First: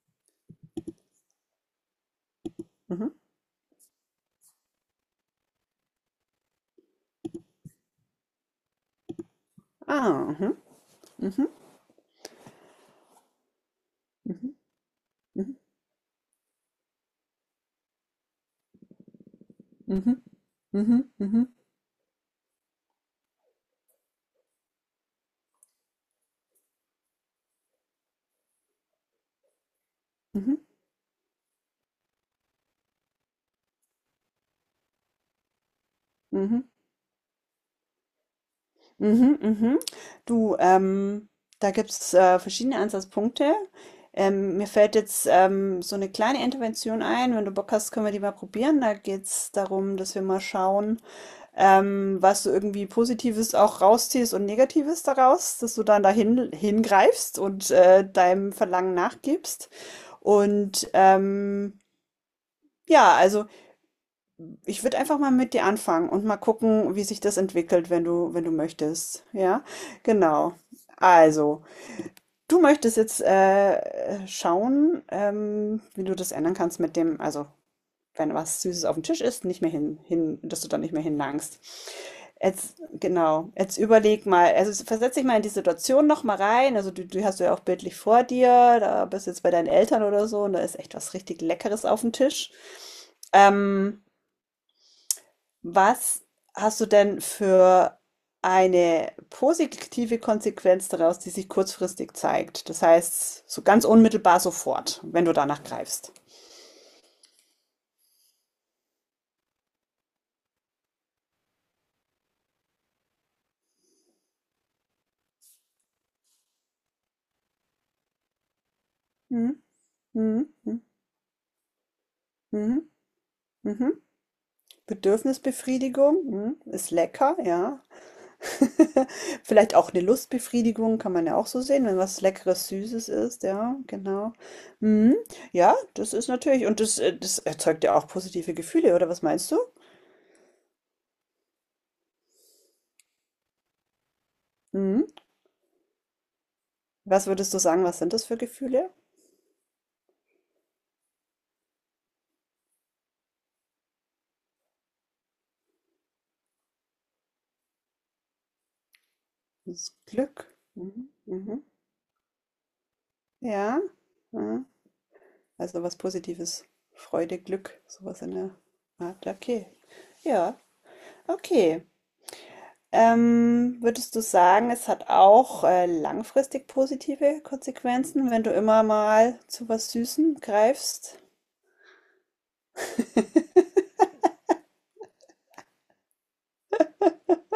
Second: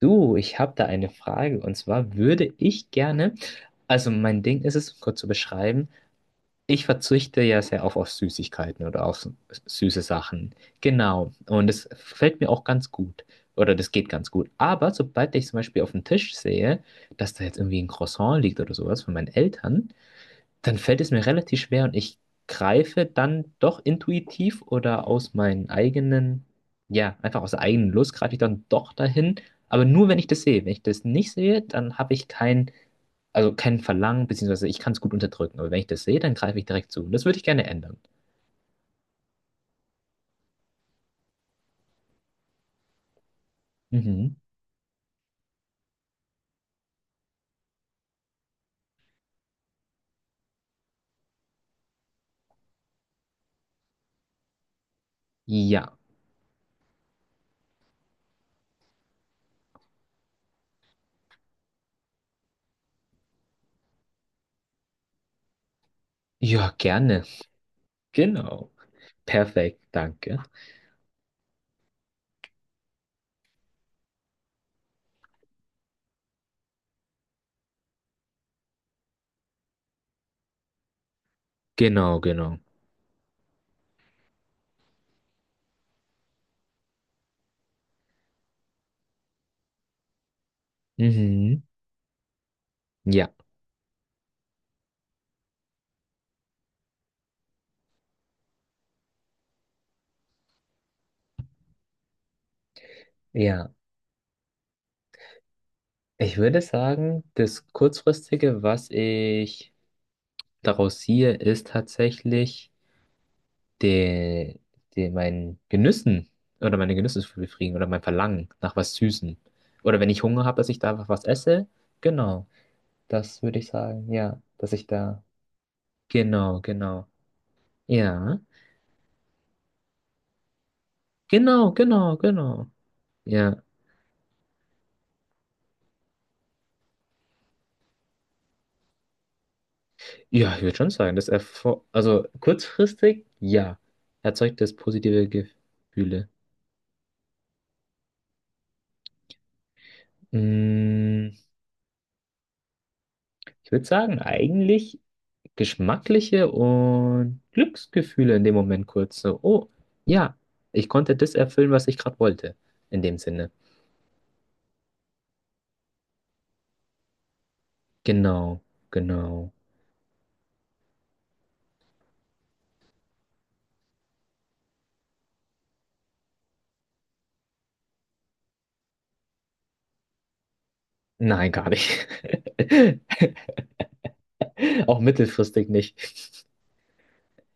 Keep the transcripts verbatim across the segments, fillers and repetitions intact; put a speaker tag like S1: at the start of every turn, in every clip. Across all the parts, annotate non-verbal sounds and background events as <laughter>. S1: Du, ich habe da eine Frage, und zwar würde ich
S2: Mhm.
S1: gerne, also mein Ding ist es, um kurz zu beschreiben, ich verzichte ja sehr oft auf Süßigkeiten oder auf s- süße
S2: Ah,
S1: Sachen.
S2: mhm.
S1: Genau.
S2: Mhm.
S1: Und es fällt mir auch ganz gut. Oder das geht ganz gut.
S2: Mhm.
S1: Aber sobald ich
S2: Mhm.
S1: zum Beispiel auf dem Tisch sehe, dass da jetzt irgendwie ein Croissant liegt oder sowas von meinen Eltern,
S2: Mhm.
S1: dann fällt es
S2: Mhm.
S1: mir
S2: Mhm.
S1: relativ schwer und ich greife dann doch intuitiv oder aus meinen eigenen, ja, einfach aus der eigenen Lust greife ich dann doch dahin, aber nur wenn ich das
S2: Mhm.
S1: sehe. Wenn ich das nicht sehe, dann habe ich kein, also kein Verlangen, beziehungsweise ich kann es gut unterdrücken, aber wenn ich das sehe, dann greife
S2: Mhm.
S1: ich direkt zu. Und das würde ich gerne ändern.
S2: Mhm. Mhm. Du, ähm, da gibt es äh, verschiedene Ansatzpunkte.
S1: Mhm.
S2: Ähm, mir fällt jetzt ähm, so eine kleine Intervention ein. Wenn du Bock hast, können wir die mal probieren. Da geht es darum, dass wir mal schauen, ähm, was du irgendwie Positives auch rausziehst und Negatives daraus, dass du
S1: Ja.
S2: dann dahin hingreifst und äh, deinem Verlangen nachgibst. Und ähm, ja, also. Ich würde einfach mal mit dir anfangen und mal
S1: Ja,
S2: gucken, wie sich
S1: gerne.
S2: das entwickelt, wenn du, wenn du
S1: Genau.
S2: möchtest. Ja,
S1: Perfekt, danke.
S2: genau. Also, du möchtest jetzt äh, schauen, ähm, wie du das ändern kannst mit dem, also wenn was Süßes auf dem Tisch ist, nicht mehr hin, hin, dass du da nicht mehr hinlangst.
S1: Genau, genau.
S2: Jetzt, genau, jetzt überleg mal, also versetz dich mal in die Situation noch mal rein. Also du, du hast du ja auch bildlich vor dir, da bist du jetzt bei deinen Eltern oder so und da ist echt was richtig
S1: Mhm.
S2: Leckeres auf dem Tisch.
S1: Ja.
S2: Ähm, Was hast du denn für eine positive Konsequenz daraus, die sich kurzfristig zeigt? Das heißt, so
S1: Ja.
S2: ganz unmittelbar sofort, wenn du danach greifst.
S1: Ich würde sagen, das Kurzfristige, was ich daraus ziehe, ist tatsächlich der, der mein Genüssen oder meine Genüsse zu befriedigen oder mein Verlangen nach was Süßem.
S2: Mhm.
S1: Oder wenn ich Hunger
S2: Mhm.
S1: habe, dass ich
S2: Mhm.
S1: da einfach was esse. Genau,
S2: Mhm.
S1: das würde ich
S2: Mhm.
S1: sagen, ja, dass ich da.
S2: Bedürfnisbefriedigung, mhm.
S1: Genau,
S2: Ist
S1: genau.
S2: lecker, ja.
S1: Ja,
S2: <laughs> Vielleicht auch eine Lustbefriedigung, kann man ja auch so
S1: genau,
S2: sehen, wenn
S1: genau,
S2: was Leckeres,
S1: genau.
S2: Süßes ist,
S1: Ja,
S2: ja, genau. Mhm. Ja, das ist natürlich, und das, äh, das erzeugt ja auch positive Gefühle, oder was meinst du?
S1: ja, ich würde schon sagen, das erfor also kurzfristig, ja, erzeugt das
S2: Mhm.
S1: positive Gefühle.
S2: Was würdest du sagen, was sind das für Gefühle?
S1: Mm, Ich würde sagen, eigentlich geschmackliche und Glücksgefühle in dem Moment kurz. So, oh,
S2: Das
S1: ja,
S2: Glück.
S1: ich
S2: Mhm.
S1: konnte das
S2: Mhm.
S1: erfüllen, was ich gerade wollte. In dem Sinne.
S2: Ja. Mhm. Also was Positives. Freude, Glück, sowas in der
S1: Genau,
S2: Art.
S1: genau.
S2: Okay. Ja, okay. Ähm, würdest du sagen, es hat auch äh, langfristig positive Konsequenzen, wenn du immer mal zu was Süßem greifst?
S1: Nein, gar nicht. <laughs> Auch mittelfristig nicht.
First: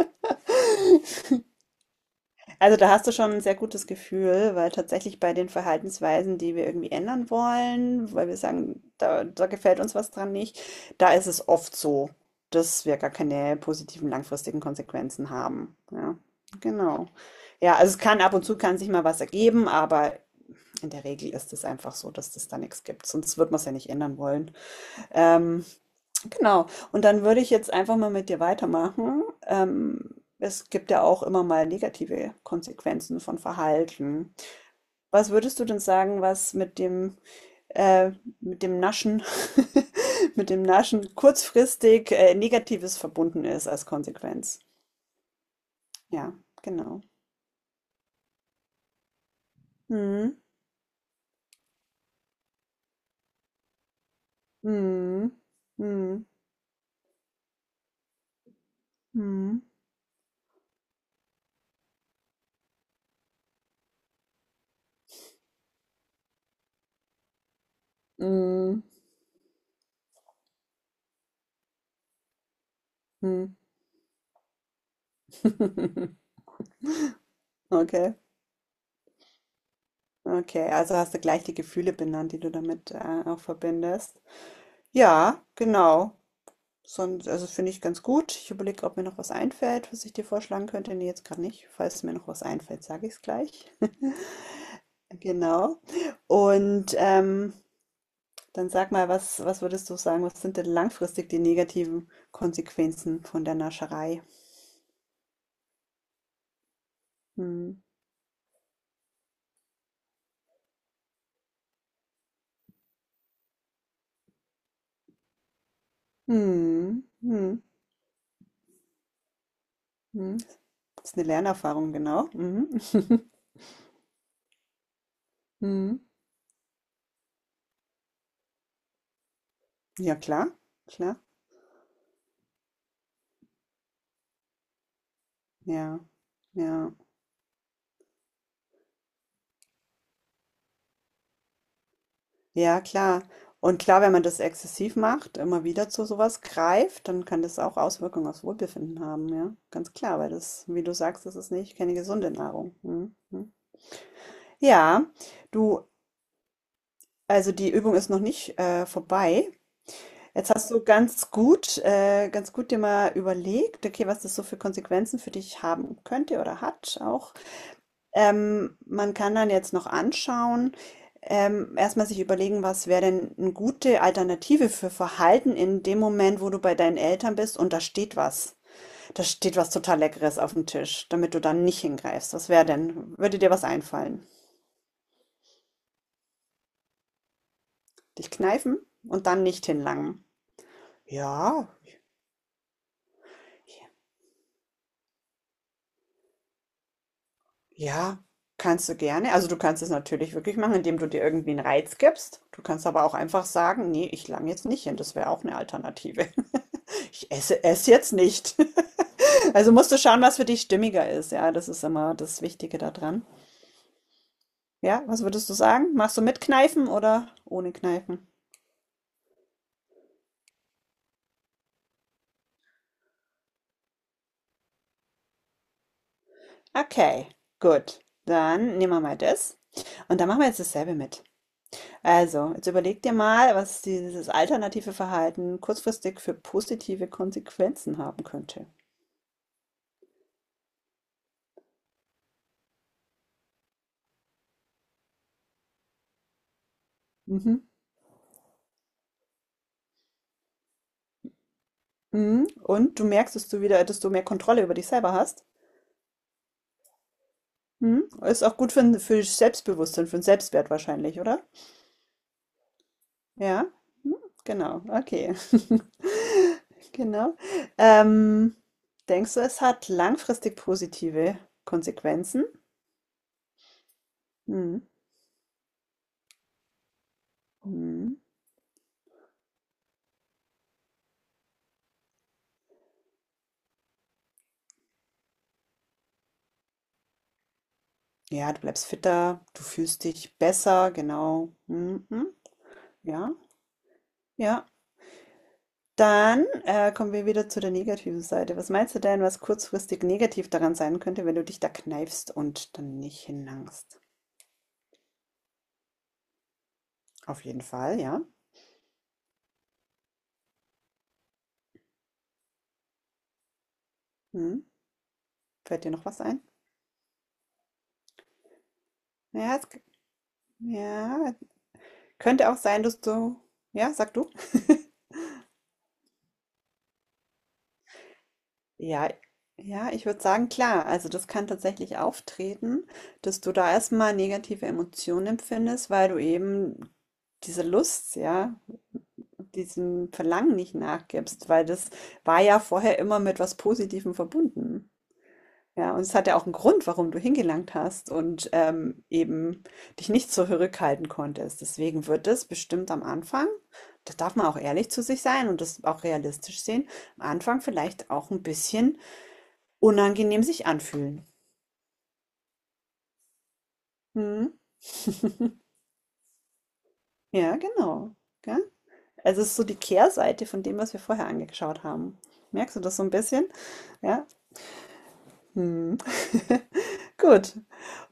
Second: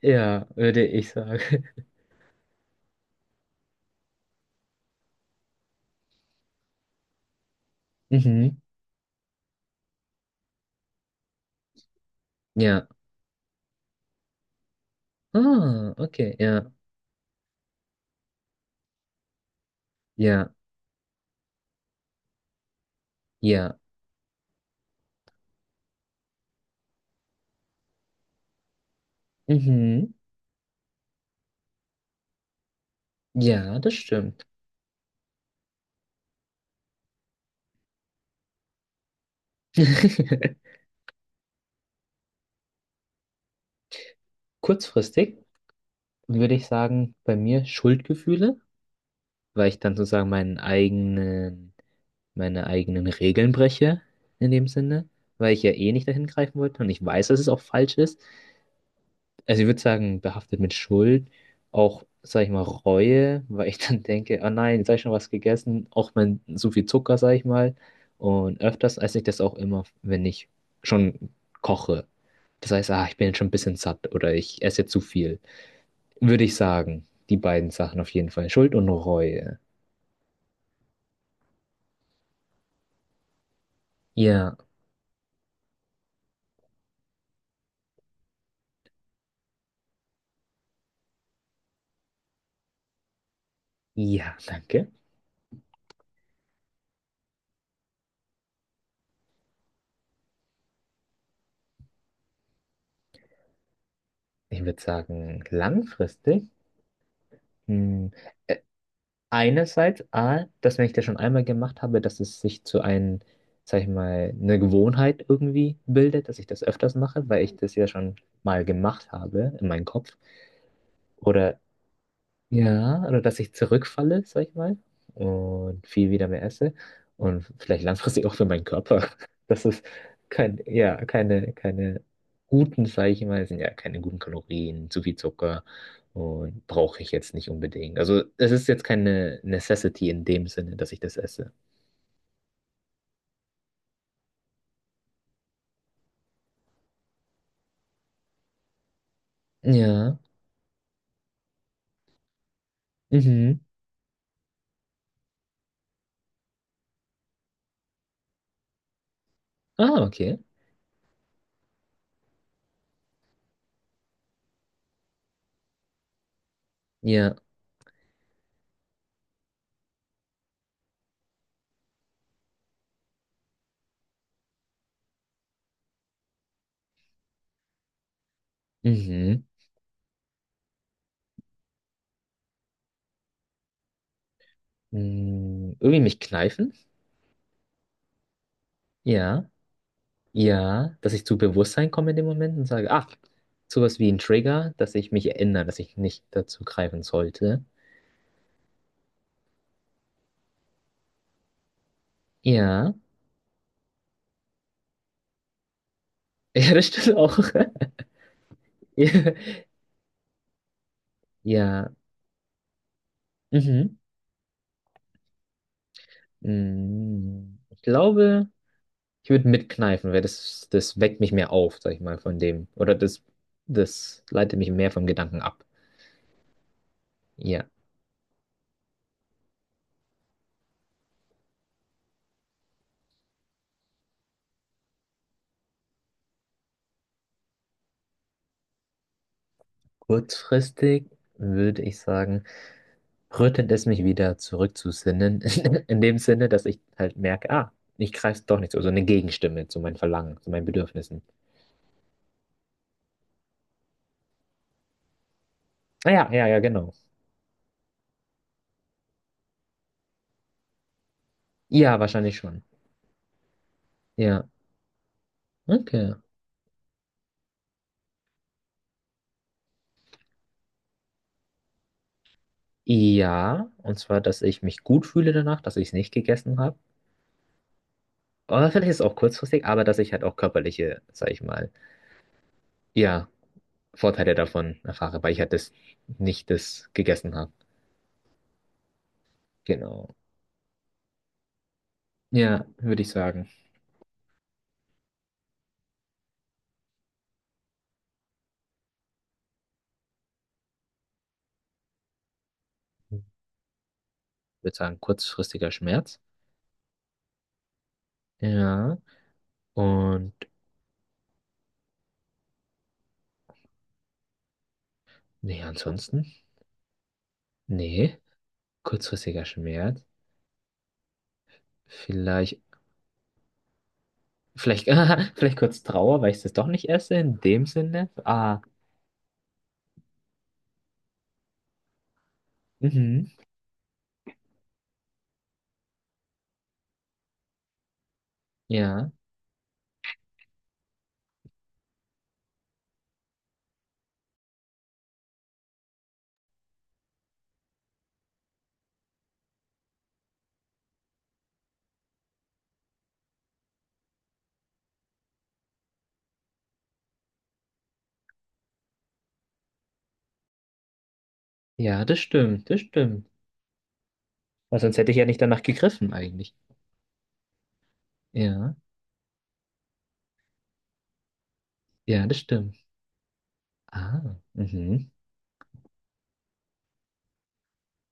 S1: Ja, würde ich sagen. <laughs>
S2: Also da hast du schon ein sehr gutes Gefühl, weil tatsächlich bei den Verhaltensweisen, die wir irgendwie ändern wollen, weil wir
S1: Mhm.
S2: sagen, da da gefällt uns was dran nicht, da ist es oft so, dass
S1: Ja.
S2: wir gar keine positiven langfristigen Konsequenzen haben.
S1: Ah,
S2: Ja,
S1: okay. Ja,
S2: genau. Ja, also es kann ab und zu kann sich mal was ergeben, aber
S1: ja,
S2: in der Regel ist es einfach so, dass das da nichts gibt, sonst würde es ja
S1: ja.
S2: nicht ändern wollen. Ähm, Genau. Und dann würde ich jetzt einfach mal mit dir weitermachen.
S1: Mhm.
S2: Ähm, es gibt ja auch immer mal negative Konsequenzen von
S1: Ja, das
S2: Verhalten.
S1: stimmt.
S2: Was würdest du denn sagen, was mit dem, äh, mit dem Naschen, <laughs> mit
S1: <laughs>
S2: dem Naschen kurzfristig, äh, Negatives verbunden ist als Konsequenz?
S1: Kurzfristig
S2: Ja,
S1: würde ich
S2: genau.
S1: sagen, bei mir Schuldgefühle, weil ich dann sozusagen
S2: Mhm.
S1: meinen eigenen meine eigenen Regeln breche, in dem Sinne,
S2: Mhm.
S1: weil ich ja eh nicht
S2: Mhm.
S1: dahin greifen wollte und ich weiß, dass es auch falsch ist. Also
S2: Mhm.
S1: ich würde sagen, behaftet mit Schuld, auch, sag ich mal, Reue, weil ich <laughs> dann denke, oh nein, jetzt habe ich schon was gegessen, auch wenn so viel Zucker, sag ich mal. Und
S2: Mhm.
S1: öfters esse ich das auch immer, wenn ich schon koche. Das heißt, ah, ich bin jetzt schon ein
S2: Mhm.
S1: bisschen satt oder ich esse zu viel.
S2: <laughs>
S1: Würde ich sagen, die beiden Sachen auf
S2: Okay.
S1: jeden Fall, Schuld und Reue.
S2: Okay, also hast du gleich die Gefühle benannt, die du damit äh, auch verbindest.
S1: Ja,
S2: Ja, genau. Sonst, also finde ich ganz gut. Ich überlege, ob mir noch was einfällt, was ich dir vorschlagen könnte. Nee, jetzt gerade nicht. Falls mir noch was einfällt, sage ich es gleich. <laughs>
S1: ja, danke.
S2: Genau. Und ähm, dann sag mal, was, was würdest du sagen, was sind denn langfristig die negativen Konsequenzen von der Nascherei?
S1: Ich würde sagen, langfristig.
S2: Hm.
S1: Hm. Äh, Einerseits, A, dass wenn ich das schon einmal gemacht habe, dass es sich zu einem, sag ich mal, eine Gewohnheit irgendwie bildet, dass ich das öfters
S2: Hm.
S1: mache, weil ich
S2: Hm.
S1: das ja schon mal gemacht habe in meinem Kopf.
S2: Hm. Das ist eine
S1: Oder
S2: Lernerfahrung, genau. Mhm.
S1: ja, oder
S2: <laughs>
S1: dass ich zurückfalle, sag ich mal, und
S2: Hm.
S1: viel wieder mehr esse und vielleicht langfristig auch für meinen Körper. <laughs> Das ist
S2: Ja, klar,
S1: kein, ja,
S2: klar.
S1: keine, keine guten, sag ich mal, sind ja keine guten Kalorien, zu viel Zucker
S2: Ja,
S1: und
S2: ja.
S1: brauche ich jetzt nicht unbedingt. Also es ist jetzt keine Necessity in dem Sinne, dass ich das esse.
S2: Ja, klar. Und klar, wenn man das exzessiv macht, immer wieder zu sowas greift, dann kann das auch Auswirkungen aufs Wohlbefinden haben, ja. Ganz
S1: Ja,
S2: klar, weil das, wie du sagst, das ist nicht keine gesunde Nahrung. Mhm. Mhm.
S1: mhm.
S2: Ja, du, also die Übung ist noch nicht äh, vorbei.
S1: Ah, okay.
S2: Jetzt hast du ganz gut, äh, ganz gut dir mal überlegt, okay, was das so für Konsequenzen für dich haben könnte oder hat
S1: Ja,
S2: auch. Ähm, man kann dann jetzt noch anschauen, ähm, erstmal sich überlegen, was wäre denn eine gute Alternative für Verhalten in dem Moment, wo du bei deinen Eltern bist und da steht was. Da
S1: mhm.
S2: steht was total Leckeres auf dem Tisch, damit du dann nicht hingreifst. Was wäre denn? Würde dir was einfallen?
S1: Mm, Irgendwie mich kneifen?
S2: Dich kneifen und dann
S1: Ja.
S2: nicht hinlangen.
S1: Ja, dass ich zu
S2: Ja,
S1: Bewusstsein komme in dem Moment und sage, ach, sowas wie ein Trigger, dass ich mich erinnere, dass ich nicht dazu greifen sollte.
S2: ja, kannst du gerne. Also du kannst es natürlich wirklich machen, indem du dir irgendwie einen Reiz gibst. Du kannst
S1: Ja,
S2: aber auch einfach sagen, nee, ich lang jetzt nicht hin. Das wäre auch eine Alternative.
S1: <laughs> ja, das stimmt
S2: Ich
S1: auch. <laughs>
S2: esse es jetzt nicht. <laughs>
S1: Ja,
S2: Also musst du schauen, was für dich stimmiger ist. Ja, das ist
S1: ja.
S2: immer das Wichtige daran.
S1: Mhm.
S2: Ja, was würdest du sagen? Machst du mit Kneifen oder
S1: Mm,
S2: ohne
S1: Ich
S2: Kneifen?
S1: glaube, ich würde mitkneifen, weil das, das weckt mich mehr auf, sag ich mal, von dem. Oder das, das leitet mich mehr vom Gedanken ab.
S2: Okay,
S1: Ja,
S2: gut. Dann nehmen wir mal das. Und dann machen wir jetzt dasselbe mit. Also, jetzt überleg dir mal, was dieses alternative Verhalten kurzfristig für positive Konsequenzen haben könnte.
S1: kurzfristig würde ich sagen, rüttelt es mich wieder zurück zu Sinnen, <laughs> in dem Sinne, dass ich halt merke,
S2: Mhm.
S1: ah, ich greife doch nicht so, so eine Gegenstimme zu meinen Verlangen, zu meinen Bedürfnissen.
S2: Mhm. Und du merkst, dass du wieder, dass du mehr Kontrolle über dich selber hast.
S1: Ah ja, ja, ja, genau.
S2: Mhm. Ist auch gut für, ein- für Selbstbewusstsein, für den Selbstwert wahrscheinlich, oder?
S1: Ja, wahrscheinlich schon.
S2: Ja, hm,
S1: Ja,
S2: genau, okay. <laughs>
S1: okay.
S2: Genau. Ähm, Denkst du, es hat langfristig positive Konsequenzen?
S1: Ja, und zwar, dass ich
S2: Hm.
S1: mich gut fühle danach, dass ich es nicht gegessen habe.
S2: Hm.
S1: Oder vielleicht ist es auch kurzfristig, aber dass ich halt auch körperliche, sag ich mal, ja, Vorteile davon erfahre, weil ich halt das nicht das gegessen habe.
S2: Ja, du bleibst fitter, du fühlst
S1: Genau.
S2: dich besser, genau. Hm, hm.
S1: Ja, würde ich
S2: Ja,
S1: sagen.
S2: ja. Dann äh, kommen wir wieder zu der negativen Seite. Was meinst du denn, was kurzfristig negativ daran sein könnte, wenn du dich da kneifst und dann nicht
S1: Ich
S2: hinlangst?
S1: würde sagen, kurzfristiger Schmerz.
S2: Auf jeden Fall, ja.
S1: Ja. Und
S2: Hm.
S1: nee,
S2: Fällt dir noch was
S1: ansonsten?
S2: ein?
S1: Nee, kurzfristiger
S2: Ja, es,
S1: Schmerz.
S2: ja, könnte
S1: Vielleicht,
S2: auch sein, dass du, ja, sag du.
S1: vielleicht, <laughs> Vielleicht kurz Trauer, weil ich das doch nicht esse, in dem Sinne. Ah,
S2: Ja. Ja, ich würde sagen, klar, also das kann tatsächlich auftreten,
S1: mhm.
S2: dass du da erst mal negative Emotionen empfindest, weil du eben diese Lust, ja,
S1: Ja,
S2: diesem Verlangen nicht nachgibst, weil das war ja vorher immer mit was Positivem verbunden. Ja, und es hat ja auch einen Grund, warum du hingelangt hast und, ähm, eben dich nicht zurückhalten konntest. Deswegen wird es bestimmt am Anfang, da darf man auch ehrlich zu sich sein und das auch realistisch sehen, am Anfang vielleicht auch ein bisschen unangenehm sich anfühlen.
S1: ja, das stimmt, das stimmt.
S2: Mhm.
S1: Weil sonst hätte ich ja nicht danach gegriffen eigentlich.
S2: Ja, genau, gell?
S1: Ja,
S2: Also, es ist so die Kehrseite von dem, was wir vorher angeschaut haben.
S1: ja, das
S2: Merkst
S1: stimmt.
S2: du das so ein bisschen? Ja?
S1: Ah, mhm.
S2: Mhm. <laughs> Gut.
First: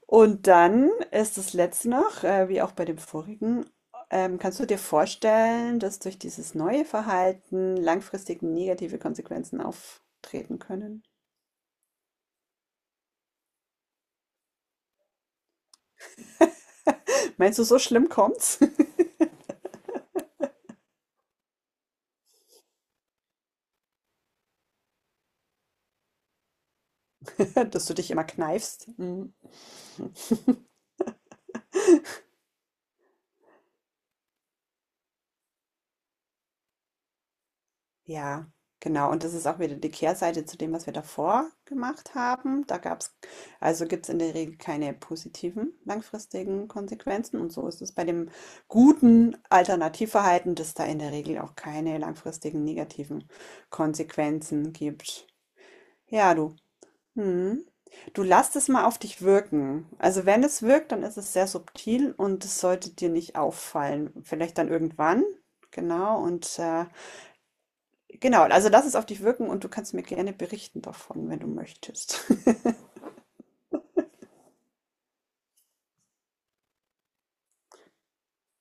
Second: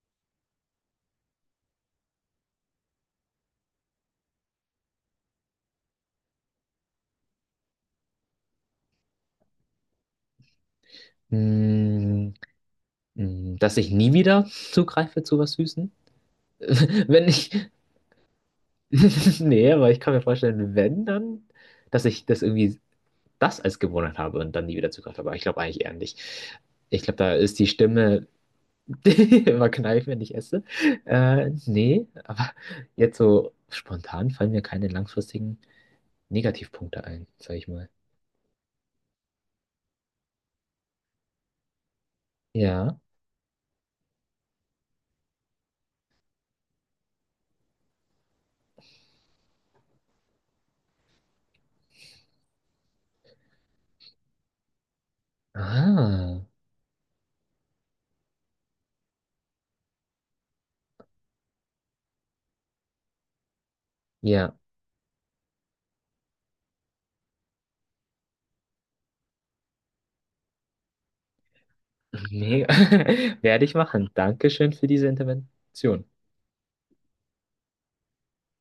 S2: Und dann ist das letzte noch, äh, wie auch bei dem vorigen, ähm, kannst du dir vorstellen, dass durch dieses neue Verhalten langfristig negative Konsequenzen auftreten können?
S1: Mm, mm, Dass ich nie wieder zugreife zu was Süßen? <laughs> Wenn ich,
S2: Meinst du, so schlimm kommt's,
S1: <laughs> nee, aber ich kann mir vorstellen, wenn dann, dass ich das irgendwie das als Gewohnheit habe und dann nie wieder Zugriff habe. Aber ich glaube eigentlich eher nicht. Ich glaube, da ist die
S2: <laughs> dass du dich immer
S1: Stimme
S2: kneifst?
S1: <laughs>
S2: Mm.
S1: immer kneif, wenn ich esse. Äh, nee, aber jetzt so spontan fallen mir keine langfristigen Negativpunkte ein, sag ich mal.
S2: Ja, genau. Und das ist auch wieder die Kehrseite zu dem, was wir davor gemacht haben. Da
S1: Ja.
S2: gab's, also gibt es in der Regel keine positiven langfristigen Konsequenzen. Und so ist es bei dem guten Alternativverhalten, dass da in der Regel auch keine langfristigen negativen Konsequenzen gibt. Ja,
S1: Ah,
S2: du. Hm. Du lass es mal auf dich wirken. Also wenn es wirkt, dann ist es sehr subtil und es sollte dir nicht auffallen.
S1: ja.
S2: Vielleicht dann irgendwann, genau, und äh, Genau, also lass es auf dich wirken und du kannst mir gerne berichten davon, wenn du möchtest. <laughs>
S1: Mega. <laughs> Werde ich machen. Dankeschön für diese Intervention.